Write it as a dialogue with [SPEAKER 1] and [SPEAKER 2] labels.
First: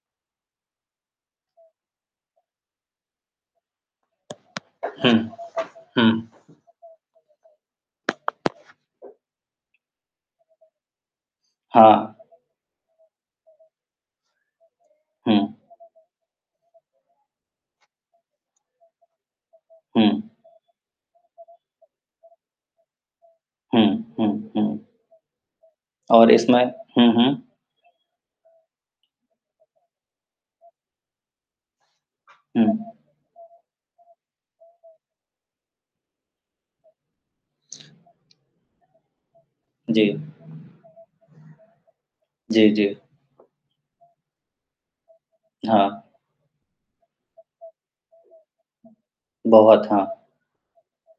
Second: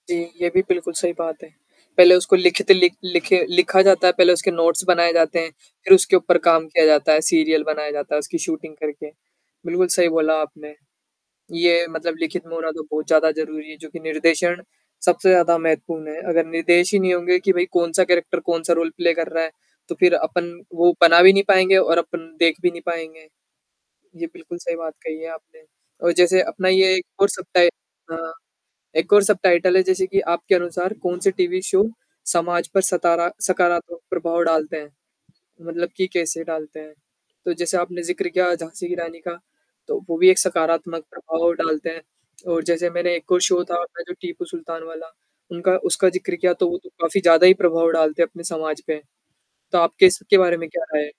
[SPEAKER 1] जी, ये भी बिल्कुल सही बात है, पहले उसको लिखित लिख लिखे लिखा जाता है, पहले उसके नोट्स बनाए
[SPEAKER 2] हुँ।
[SPEAKER 1] जाते हैं, फिर उसके
[SPEAKER 2] हुँ।
[SPEAKER 1] ऊपर काम किया जाता है, सीरियल बनाया जाता है, उसकी शूटिंग करके। बिल्कुल सही बोला आपने, ये मतलब
[SPEAKER 2] हाँ।
[SPEAKER 1] लिखित में होना तो बहुत ज़्यादा ज़रूरी है जो कि निर्देशन सबसे
[SPEAKER 2] हुँ।
[SPEAKER 1] ज़्यादा महत्वपूर्ण है, अगर निर्देश ही नहीं होंगे कि भई कौन-सा कैरेक्टर कौन-सा रोल प्ले कर रहा है, तो फिर
[SPEAKER 2] हुँ।
[SPEAKER 1] अपन वो बना भी नहीं पाएँगे और अपन देख भी नहीं पाएँगे।
[SPEAKER 2] हुँ,
[SPEAKER 1] ये
[SPEAKER 2] हुँ,
[SPEAKER 1] बिल्कुल सही
[SPEAKER 2] हुँ।
[SPEAKER 1] बात कही है आपने, और
[SPEAKER 2] और
[SPEAKER 1] जैसे
[SPEAKER 2] इसमें
[SPEAKER 1] अपना ये एक
[SPEAKER 2] हुँ,
[SPEAKER 1] और
[SPEAKER 2] हुँ।
[SPEAKER 1] सब-टाइ अ, एक और सब-टाइटल है, जैसे कि आपके अनुसार कौन-से टीवी शो समाज पर
[SPEAKER 2] हुँ।
[SPEAKER 1] सतारा सकारात्मक प्रभाव डालते हैं? मतलब कि कैसे डालते हैं? तो जैसे आपने ज़िक्र किया झाँसी की रानी का, तो वो
[SPEAKER 2] जी।
[SPEAKER 1] भी एक सकारात्मक प्रभाव डालता है और
[SPEAKER 2] जी,
[SPEAKER 1] जैसे
[SPEAKER 2] जी।
[SPEAKER 1] मैंने एक और शो था अपना जो टीपू सुल्तान वाला उनका
[SPEAKER 2] हाँ।
[SPEAKER 1] उसका ज़िक्र किया, तो वो तो काफ़ी ज़्यादा ही प्रभाव डालते हैं अपने समाज पे, तो
[SPEAKER 2] बहुत,
[SPEAKER 1] आपकी
[SPEAKER 2] हाँ।
[SPEAKER 1] इसके बारे में क्या राय है?